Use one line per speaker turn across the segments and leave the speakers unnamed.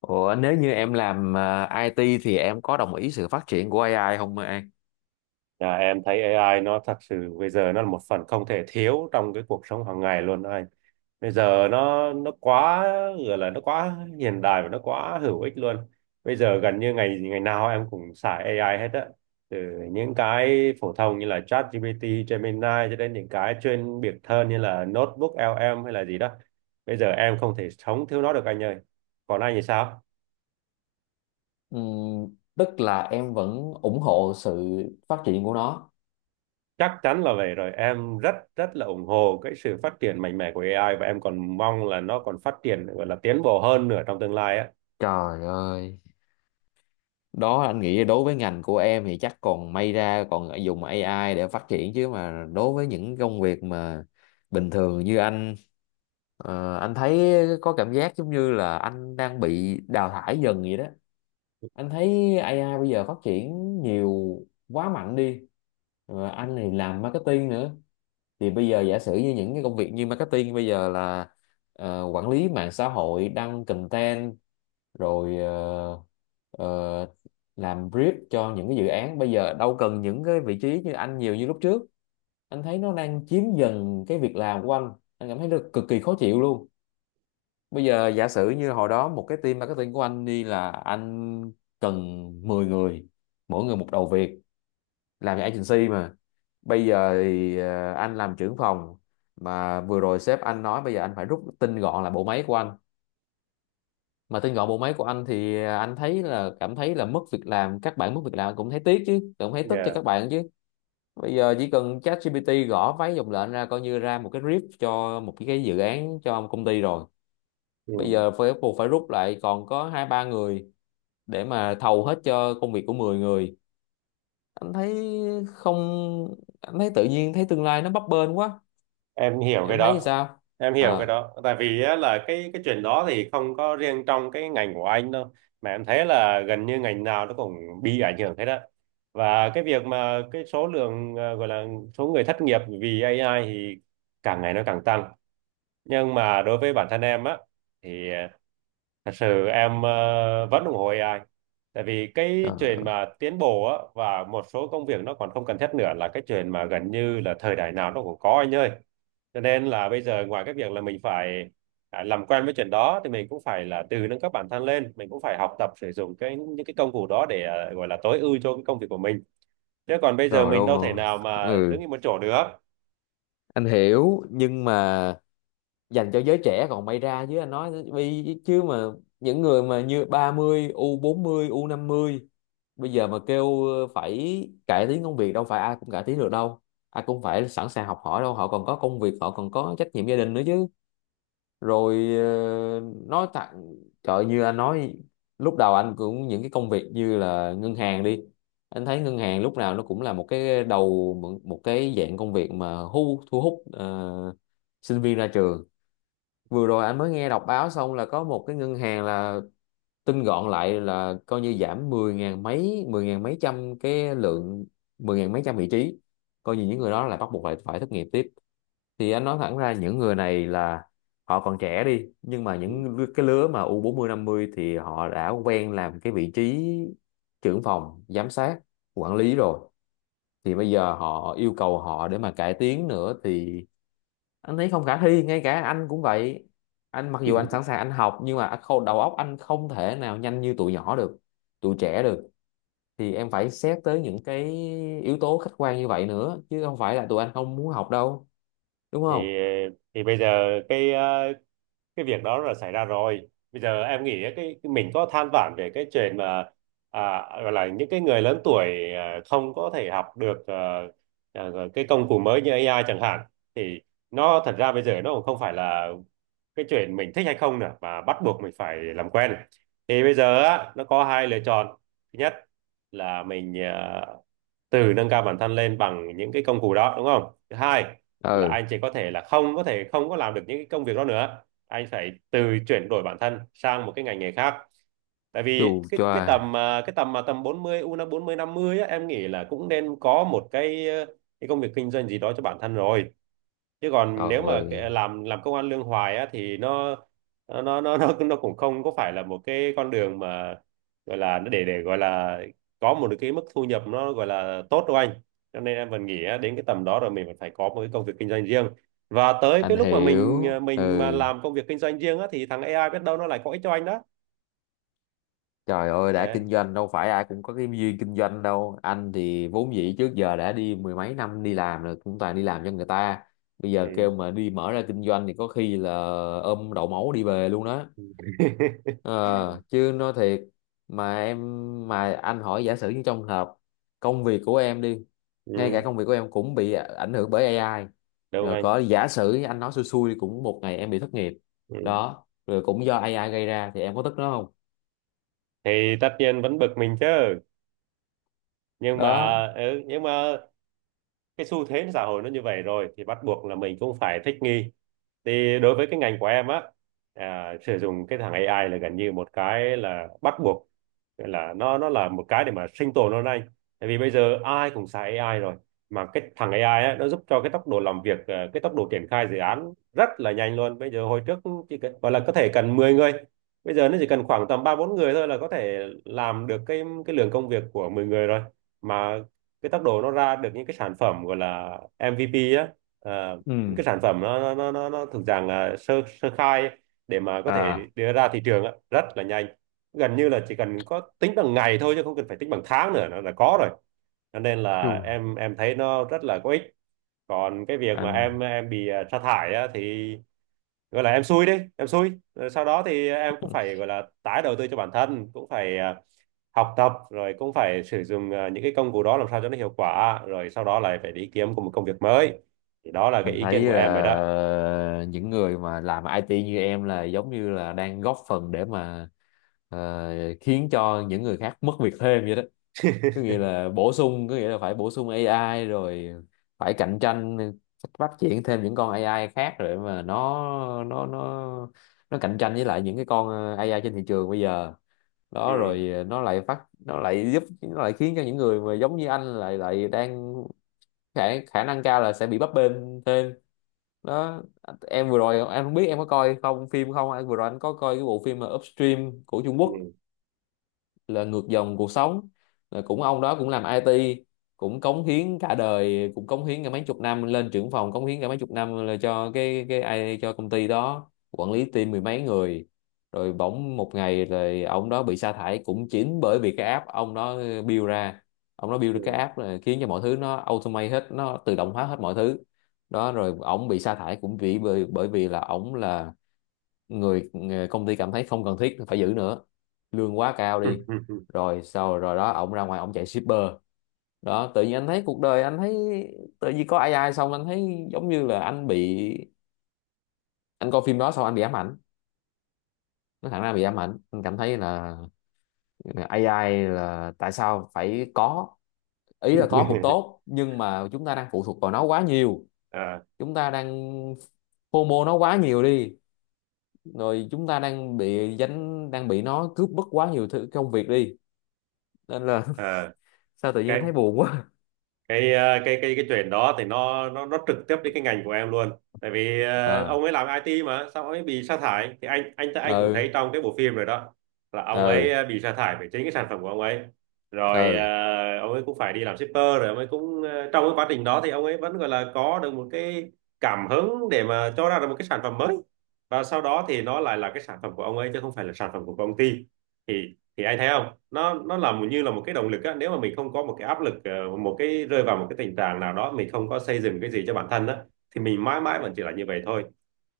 Ủa, nếu như em làm IT thì em có đồng ý sự phát triển của AI không, An?
Là em thấy AI nó thật sự bây giờ nó là một phần không thể thiếu trong cái cuộc sống hàng ngày luôn đó anh. Bây giờ nó quá, gọi là nó quá hiện đại và nó quá hữu ích luôn. Bây giờ gần như ngày ngày nào em cũng xài AI hết á. Từ những cái phổ thông như là ChatGPT, Gemini, cho đến những cái chuyên biệt hơn như là Notebook LM hay là gì đó. Bây giờ em không thể sống thiếu nó được anh ơi. Còn anh thì sao?
Tức là em vẫn ủng hộ sự phát triển của nó.
Chắc chắn là vậy rồi. Em rất rất là ủng hộ cái sự phát triển mạnh mẽ của AI và em còn mong là nó còn phát triển, gọi là tiến bộ hơn nữa trong tương lai á.
Trời ơi, đó anh nghĩ đối với ngành của em thì chắc còn may ra còn dùng AI để phát triển, chứ mà đối với những công việc mà bình thường như anh, anh thấy có cảm giác giống như là anh đang bị đào thải dần vậy đó. Anh thấy AI bây giờ phát triển nhiều, quá mạnh đi. Anh thì làm marketing nữa, thì bây giờ giả sử như những cái công việc như marketing bây giờ là quản lý mạng xã hội, đăng content, rồi ờ, làm brief cho những cái dự án, bây giờ đâu cần những cái vị trí như anh nhiều như lúc trước. Anh thấy nó đang chiếm dần cái việc làm của anh cảm thấy nó cực kỳ khó chịu luôn. Bây giờ giả sử như hồi đó một cái team marketing của anh đi là anh cần 10 người, mỗi người một đầu việc, làm agency mà. Bây giờ thì anh làm trưởng phòng, mà vừa rồi sếp anh nói bây giờ anh phải rút tinh gọn lại bộ máy của anh. Mà tinh gọn bộ máy của anh thì anh thấy là, cảm thấy là mất việc làm, các bạn mất việc làm cũng thấy tiếc chứ, cũng thấy tức cho
Yeah.
các bạn chứ. Bây giờ chỉ cần ChatGPT gõ mấy dòng lệnh ra coi như ra một cái brief cho một cái dự án cho công ty rồi. Bây
Ừ.
giờ phải buộc phải rút lại còn có hai ba người để mà thầu hết cho công việc của 10 người. Anh thấy không, anh thấy tự nhiên thấy tương lai nó bấp bênh quá.
Em hiểu cái
Em thấy như
đó.
sao?
Em hiểu cái
À,
đó. Tại vì á, là cái chuyện đó thì không có riêng trong cái ngành của anh đâu. Mà em thấy là gần như ngành nào nó cũng bị ảnh hưởng hết á. Và cái việc mà cái số lượng, gọi là số người thất nghiệp vì AI thì càng ngày nó càng tăng, nhưng mà đối với bản thân em á thì thật sự em vẫn ủng hộ AI, tại vì cái
trời,
chuyện mà tiến bộ á và một số công việc nó còn không cần thiết nữa là cái chuyện mà gần như là thời đại nào nó cũng có anh ơi, cho nên là bây giờ ngoài cái việc là mình phải làm quen với chuyện đó thì mình cũng phải là tự nâng cấp bản thân lên, mình cũng phải học tập sử dụng cái những cái công cụ đó để gọi là tối ưu cho cái công việc của mình, chứ còn bây giờ
trời
mình
đâu
đâu thể
mà-
nào mà đứng
ừ,
im một chỗ được.
anh hiểu, nhưng mà dành cho giới trẻ còn may ra, chứ anh nói vì chứ mà những người mà như 30, u bốn mươi, u năm mươi bây giờ mà kêu phải cải tiến công việc, đâu phải ai cũng cải tiến được đâu, ai cũng phải sẵn sàng học hỏi đâu, họ còn có công việc, họ còn có trách nhiệm gia đình nữa chứ. Rồi nói thẳng, trời như anh nói, lúc đầu anh cũng những cái công việc như là ngân hàng đi, anh thấy ngân hàng lúc nào nó cũng là một cái đầu, một một cái dạng công việc mà thu thu hút sinh viên ra trường. Vừa rồi anh mới nghe đọc báo xong là có một cái ngân hàng là tinh gọn lại, là coi như giảm 10 ngàn mấy, 10 ngàn mấy trăm cái lượng, 10 ngàn mấy trăm vị trí, coi như những người đó là bắt buộc phải phải thất nghiệp tiếp. Thì anh nói thẳng ra những người này là họ còn trẻ đi, nhưng mà
Ừ.
cái lứa mà U40 50 thì họ đã quen làm cái vị trí trưởng phòng, giám sát, quản lý rồi, thì bây giờ họ yêu cầu họ để mà cải tiến nữa thì anh thấy không khả thi. Ngay cả anh cũng vậy, anh mặc dù anh sẵn sàng anh học, nhưng mà đầu óc anh không thể nào nhanh như tụi nhỏ được, tụi trẻ được. Thì em phải xét tới những cái yếu tố khách quan như vậy nữa, chứ không phải là tụi anh không muốn học đâu, đúng không?
thì thì bây giờ cái việc đó là xảy ra rồi, bây giờ em nghĩ cái mình có than vãn về cái chuyện mà gọi là những cái người lớn tuổi không có thể học được à, cái công cụ mới như AI chẳng hạn, thì nó thật ra bây giờ nó cũng không phải là cái chuyện mình thích hay không nữa mà bắt buộc mình phải làm quen. Thì bây giờ á, nó có hai lựa chọn. Thứ nhất là mình, từ nâng cao bản thân lên bằng những cái công cụ đó đúng không. Thứ hai là anh chỉ có thể là không có thể, không có làm được những cái công việc đó nữa, anh phải từ chuyển đổi bản thân sang một cái ngành nghề khác. Tại
Chù
vì cái
choa.
tầm, à, cái tầm mà tầm 40 u 40 50 á, em nghĩ là cũng nên có một cái công việc kinh doanh gì đó cho bản thân rồi, chứ còn
Trời
nếu mà
ơi.
kệ- làm công ăn lương hoài á thì nó cũng không có phải là một cái con đường mà, gọi là nó để gọi là có một cái mức thu nhập nó gọi là tốt đâu anh. Cho nên em vẫn nghĩ á, đến cái tầm đó rồi mình vẫn phải có một cái công việc kinh doanh riêng, và tới cái
Anh
lúc mà mình,
hiểu.
mình mà
Ừ.
làm công việc kinh doanh riêng á thì thằng AI biết đâu nó lại có ích cho anh đó.
Trời ơi, đã
Đấy.
kinh doanh đâu phải ai cũng có cái duyên kinh doanh đâu. Anh thì vốn dĩ trước giờ đã đi mười mấy năm đi làm rồi, cũng toàn đi làm cho người ta. Bây giờ kêu
Ừ.
mà đi mở ra kinh doanh thì có khi là ôm đậu máu đi về luôn đó. Ờ, chứ nói thiệt, mà em, mà anh hỏi giả sử như trong hợp công việc của em đi, ngay cả
Ừ.
công việc của em cũng bị ảnh hưởng bởi AI,
Đúng
rồi
anh.
có giả sử anh nói xui xui cũng một ngày em bị thất nghiệp
Ừ.
đó, rồi cũng do AI gây ra, thì em có tức nó không?
Thì tất nhiên vẫn bực mình chứ, nhưng mà
Đó.
ừ, nhưng mà cái xu thế xã hội nó như vậy rồi thì bắt buộc là mình cũng phải thích nghi. Thì đối với cái ngành của em á, sử dụng cái thằng AI là gần như một cái là bắt buộc. Nghĩa là nó là một cái để mà sinh tồn hôm nay, tại vì bây giờ ai cũng xài AI rồi, mà cái thằng AI á, nó giúp cho cái tốc độ làm việc, cái tốc độ triển khai dự án rất là nhanh luôn. Bây giờ hồi trước chỉ cần, gọi là có thể cần 10 người, bây giờ nó chỉ cần khoảng tầm ba bốn người thôi là có thể làm được cái lượng công việc của 10 người rồi. Mà cái tốc độ nó ra được những cái sản phẩm gọi là MVP á, à, những
Ừ.
cái sản phẩm nó thuộc dạng là sơ sơ khai ấy, để mà có thể
À.
đưa ra thị trường á, rất là nhanh, gần như là chỉ cần có tính bằng ngày thôi chứ không cần phải tính bằng tháng nữa nó là có rồi. Cho nên
Chù.
là em thấy nó rất là có ích. Còn cái việc mà
anh
em bị sa thải á, thì gọi là em xui đi em xui. Rồi sau đó thì em cũng phải gọi là tái đầu tư cho bản thân, cũng phải học tập, rồi cũng phải sử dụng những cái công cụ đó làm sao cho nó hiệu quả, rồi sau đó lại phải đi kiếm một công việc mới. Thì đó là cái
anh
ý
thấy
kiến của em vậy đó.
là những người mà làm IT như em là giống như là đang góp phần để mà ờ, khiến cho những người khác mất việc thêm vậy đó. Có nghĩa là bổ sung, có nghĩa là phải bổ sung AI rồi, phải cạnh tranh, phát triển thêm những con AI khác, rồi mà nó nó nó cạnh tranh với lại những cái con AI trên thị trường bây giờ. Đó,
Ừ.
rồi nó lại giúp, nó lại khiến cho những người mà giống như anh lại lại đang, khả, khả năng cao là sẽ bị bấp bênh thêm đó. Em vừa rồi em không biết em có coi không, phim không anh, vừa rồi anh có coi cái bộ phim mà Upstream của Trung Quốc,
Ừ.
là ngược dòng cuộc sống, là cũng ông đó cũng làm IT, cũng cống hiến cả đời, cũng cống hiến cả mấy chục năm lên trưởng phòng, cống hiến cả mấy chục năm là cho cái ai, cho công ty đó quản lý team mười mấy người. Rồi bỗng một ngày rồi ông đó bị sa thải cũng chính bởi vì cái app ông đó build ra, ông đó build ra cái
Ừ.
app là khiến cho mọi thứ nó automate hết, nó tự động hóa hết mọi thứ. Đó rồi ổng bị sa thải cũng vì bởi bởi vì là ổng là người công ty cảm thấy không cần thiết phải giữ nữa, lương quá cao đi. Rồi sau rồi đó ổng ra ngoài ổng chạy shipper. Đó tự nhiên anh thấy cuộc đời, anh thấy tự nhiên có AI xong anh thấy giống như là anh bị, anh coi phim đó xong anh bị ám ảnh, nó thẳng ra bị ám ảnh. Anh cảm thấy là AI là tại sao phải có, ý là có cũng tốt nhưng mà chúng ta đang phụ thuộc vào nó quá nhiều,
À,
chúng ta đang FOMO nó quá nhiều đi, rồi chúng ta đang bị dính, đang bị nó cướp mất quá nhiều thứ công việc đi, nên là
à.
sao tự nhiên thấy buồn quá.
Cái ờ, cái chuyện đó thì nó trực tiếp đến cái ngành của em luôn. Tại vì
ờ
ông ấy làm IT mà sao ông ấy bị sa thải thì anh cũng thấy
ừ,
trong cái bộ phim rồi đó, là ông ấy
ừ,
bị sa thải về chính cái sản phẩm của ông ấy. Rồi
ừ,
ông ấy cũng phải đi làm shipper, rồi ông ấy cũng trong cái quá trình đó thì ông ấy vẫn gọi là có được một cái cảm hứng để mà cho ra được một cái sản phẩm mới. Và sau đó thì nó lại là cái sản phẩm của ông ấy chứ không phải là sản phẩm của công ty. Thì anh thấy không, nó nó là một- như là một cái động lực á. Nếu mà mình không có một cái áp lực, một cái rơi vào một cái tình trạng nào đó mình không có xây dựng cái gì cho bản thân á, thì mình mãi mãi vẫn chỉ là như vậy thôi.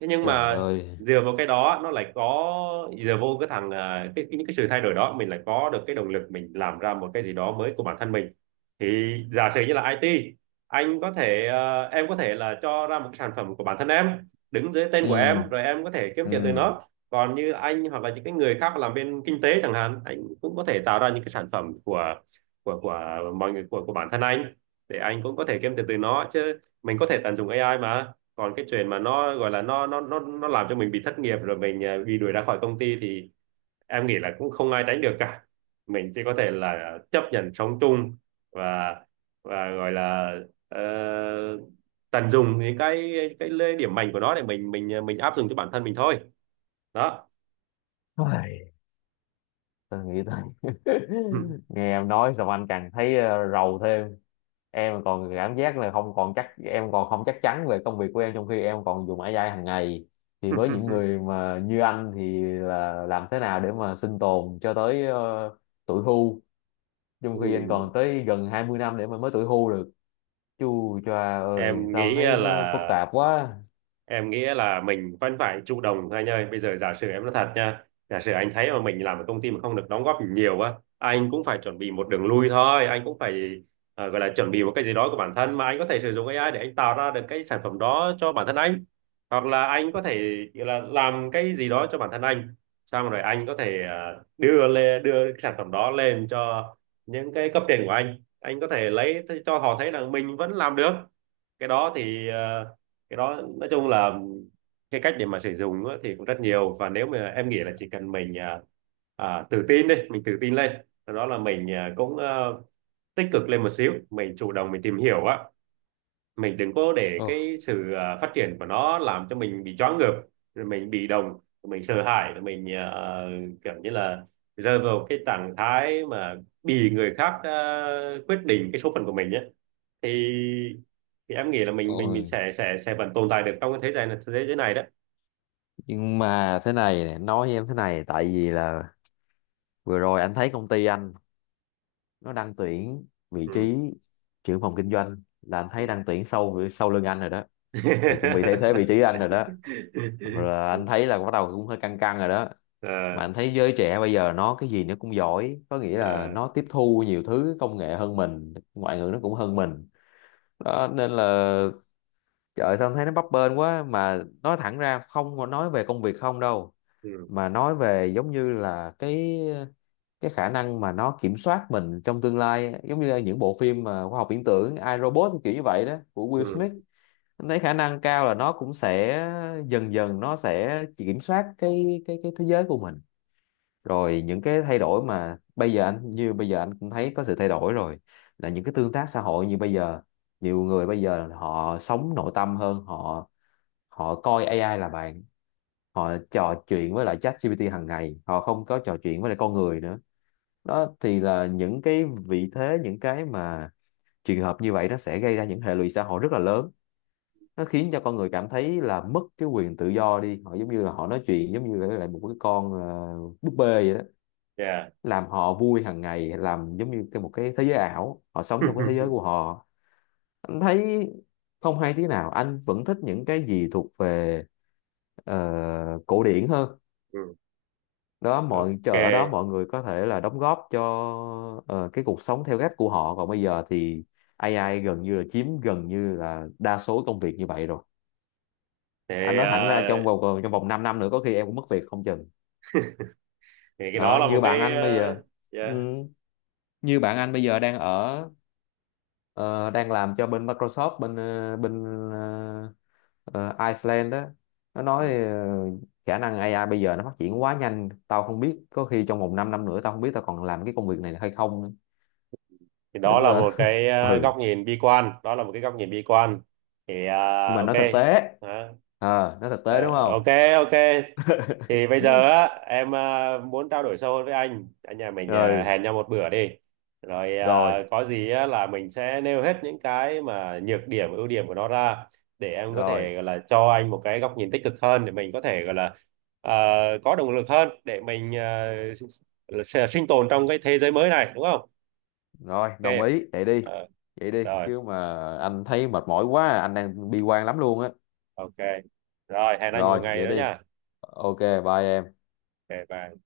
Thế nhưng
trời
mà
ơi,
dựa vào cái đó nó lại có, dựa vô cái thằng à, cái những cái sự thay đổi đó, mình lại có được cái động lực, mình làm ra một cái gì đó mới của bản thân mình. Thì giả sử như là IT, anh có thể ờ, em có thể là cho ra một cái sản phẩm của bản thân em, đứng dưới tên của
ừ,
em, rồi em có thể kiếm tiền từ
ừ.
nó. Còn như anh, hoặc là những cái người khác làm bên kinh tế chẳng hạn, anh cũng có thể tạo ra những cái sản phẩm của mọi người, của bản thân anh, để anh cũng có thể kiếm tiền từ nó, chứ mình có thể tận dụng AI mà. Còn cái chuyện mà nó gọi là nó làm cho mình bị thất nghiệp, rồi mình bị đuổi ra khỏi công ty thì em nghĩ là cũng không ai tránh được cả. Mình chỉ có thể là chấp nhận sống chung và và gọi là ờ, tận dụng những cái lợi điểm mạnh của nó để mình áp dụng cho bản thân mình thôi. Đó.
Ai, tao nghĩ tới nghe em nói xong anh càng thấy rầu thêm. Em còn cảm giác là không còn chắc, em còn không chắc chắn về công việc của em, trong khi em còn dùng AI hàng ngày, thì với những người mà như anh thì là làm thế nào để mà sinh tồn cho tới tuổi hưu, trong
Ừ.
khi anh còn tới gần 20 năm để mà mới tuổi hưu được. Chù choà ơi
em
sao em
nghĩ
thấy
là
nó phức tạp quá.
em nghĩ là mình vẫn phải chủ động thôi anh ơi. Bây giờ giả sử em nói thật nha, giả sử anh thấy mà mình làm ở công ty mà không được đóng góp nhiều á, anh cũng phải chuẩn bị một đường lui thôi. Anh cũng phải gọi là chuẩn bị một cái gì đó của bản thân mà anh có thể sử dụng AI để anh tạo ra được cái sản phẩm đó cho bản thân anh, hoặc là anh có thể gọi là làm cái gì đó cho bản thân anh, xong rồi anh có thể đưa cái sản phẩm đó lên cho những cái cấp trên của anh. Anh có thể lấy cho họ thấy là mình vẫn làm được. Cái đó thì cái đó nói chung là cái cách để mà sử dụng á, thì cũng rất nhiều, và nếu mà em nghĩ là chỉ cần mình, tự tin đi, mình tự tin lên. Sau đó là mình cũng tích cực lên một xíu, mình chủ động mình tìm hiểu á, mình đừng có để
Ồ.
cái sự phát triển của nó làm cho mình bị choáng ngợp rồi mình bị động, mình sợ hãi, rồi mình kiểu như là rơi vào cái trạng thái mà bị người khác quyết định cái số phận của mình nhé. Thì em nghĩ là mình
Ôi,
sẽ vẫn tồn tại được trong cái thế giới này, đó.
nhưng mà thế này nè, nói với em thế này, tại vì là vừa rồi anh thấy công ty anh, nó đang tuyển vị
Ừ.
trí trưởng phòng kinh doanh, là anh thấy đang tuyển sau sau lưng anh rồi đó, là chuẩn bị thay thế vị trí anh rồi đó. Rồi là anh thấy là bắt đầu cũng hơi căng căng rồi đó.
À,
Mà anh thấy giới trẻ bây giờ nó cái gì nó cũng giỏi, có nghĩa là
à,
nó tiếp thu nhiều thứ công nghệ hơn mình, ngoại ngữ nó cũng hơn mình đó, nên là trời ơi, sao em thấy nó bấp bênh quá. Mà nói thẳng ra không có nói về công việc không đâu,
ừ,
mà nói về giống như là cái khả năng mà nó kiểm soát mình trong tương lai, giống như những bộ phim mà khoa học viễn tưởng I, Robot kiểu như vậy đó của Will
ừ,
Smith. Em thấy khả năng cao là nó cũng sẽ dần dần nó sẽ kiểm soát cái thế giới của mình. Rồi những cái thay đổi mà bây giờ anh, như bây giờ anh cũng thấy có sự thay đổi rồi, là những cái tương tác xã hội như bây giờ, nhiều người bây giờ họ sống nội tâm hơn, họ họ coi AI là bạn, họ trò chuyện với lại ChatGPT hàng ngày, họ không có trò chuyện với lại con người nữa. Đó thì là những cái vị thế, những cái mà trường hợp như vậy nó sẽ gây ra những hệ lụy xã hội rất là lớn, nó khiến cho con người cảm thấy là mất cái quyền tự do đi, họ giống như là họ nói chuyện giống như là lại một cái con búp bê vậy đó,
yeah.
làm họ vui hàng ngày, làm giống như cái một cái thế giới ảo, họ sống trong cái thế giới của họ. Anh thấy không hay tí nào, anh vẫn thích những cái gì thuộc về ờ, cổ điển hơn
Ừ.
đó. Mọi
OK.
chờ ở đó mọi người có thể là đóng góp cho cái cuộc sống theo cách của họ, còn bây giờ thì AI gần như là chiếm, gần như là đa số công việc như vậy rồi.
Thì,
Anh nói thẳng ra trong
à,
vòng, còn trong vòng 5 năm nữa có khi em cũng mất việc không chừng
thì cái đó
đó.
là một
Như bạn
cái
anh bây giờ, ừ,
yeah.
như bạn anh bây giờ đang ở ờ, đang làm cho bên Microsoft, bên ờ, Iceland đó. Nó nói
Ừ.
khả năng AI bây giờ nó phát triển quá nhanh, tao không biết có khi trong vòng 5 năm nữa tao không biết tao còn làm cái công việc này hay không nữa.
Thì đó
Nên
là
là
một cái,
ừ,
góc nhìn bi quan, đó là một cái góc nhìn bi quan. Thì
nhưng mà
OK.
nói thực tế,
Đó.
nói thực tế,
Ờ,
đúng
OK.
không?
OK. Thì bây
Ừ.
giờ á, em muốn trao đổi sâu hơn với anh nhà mình,
Rồi.
hẹn nhau một bữa đi. Rồi
Rồi.
có gì á, là mình sẽ nêu hết những cái mà nhược điểm, ưu điểm của nó ra, để em có thể gọi là cho anh một cái góc nhìn tích cực hơn, để mình có thể gọi là à, có động lực hơn để mình sinh tồn trong cái thế giới mới này, đúng không.
Rồi, đồng
OK.
ý vậy đi.
Ờ,
Vậy đi
rồi.
chứ mà anh thấy mệt mỏi quá. Anh đang bi quan lắm luôn á.
OK. Rồi hẹn anh một
Rồi
ngày
vậy
đó
đi.
nha.
OK. Bye em.
OK, bye.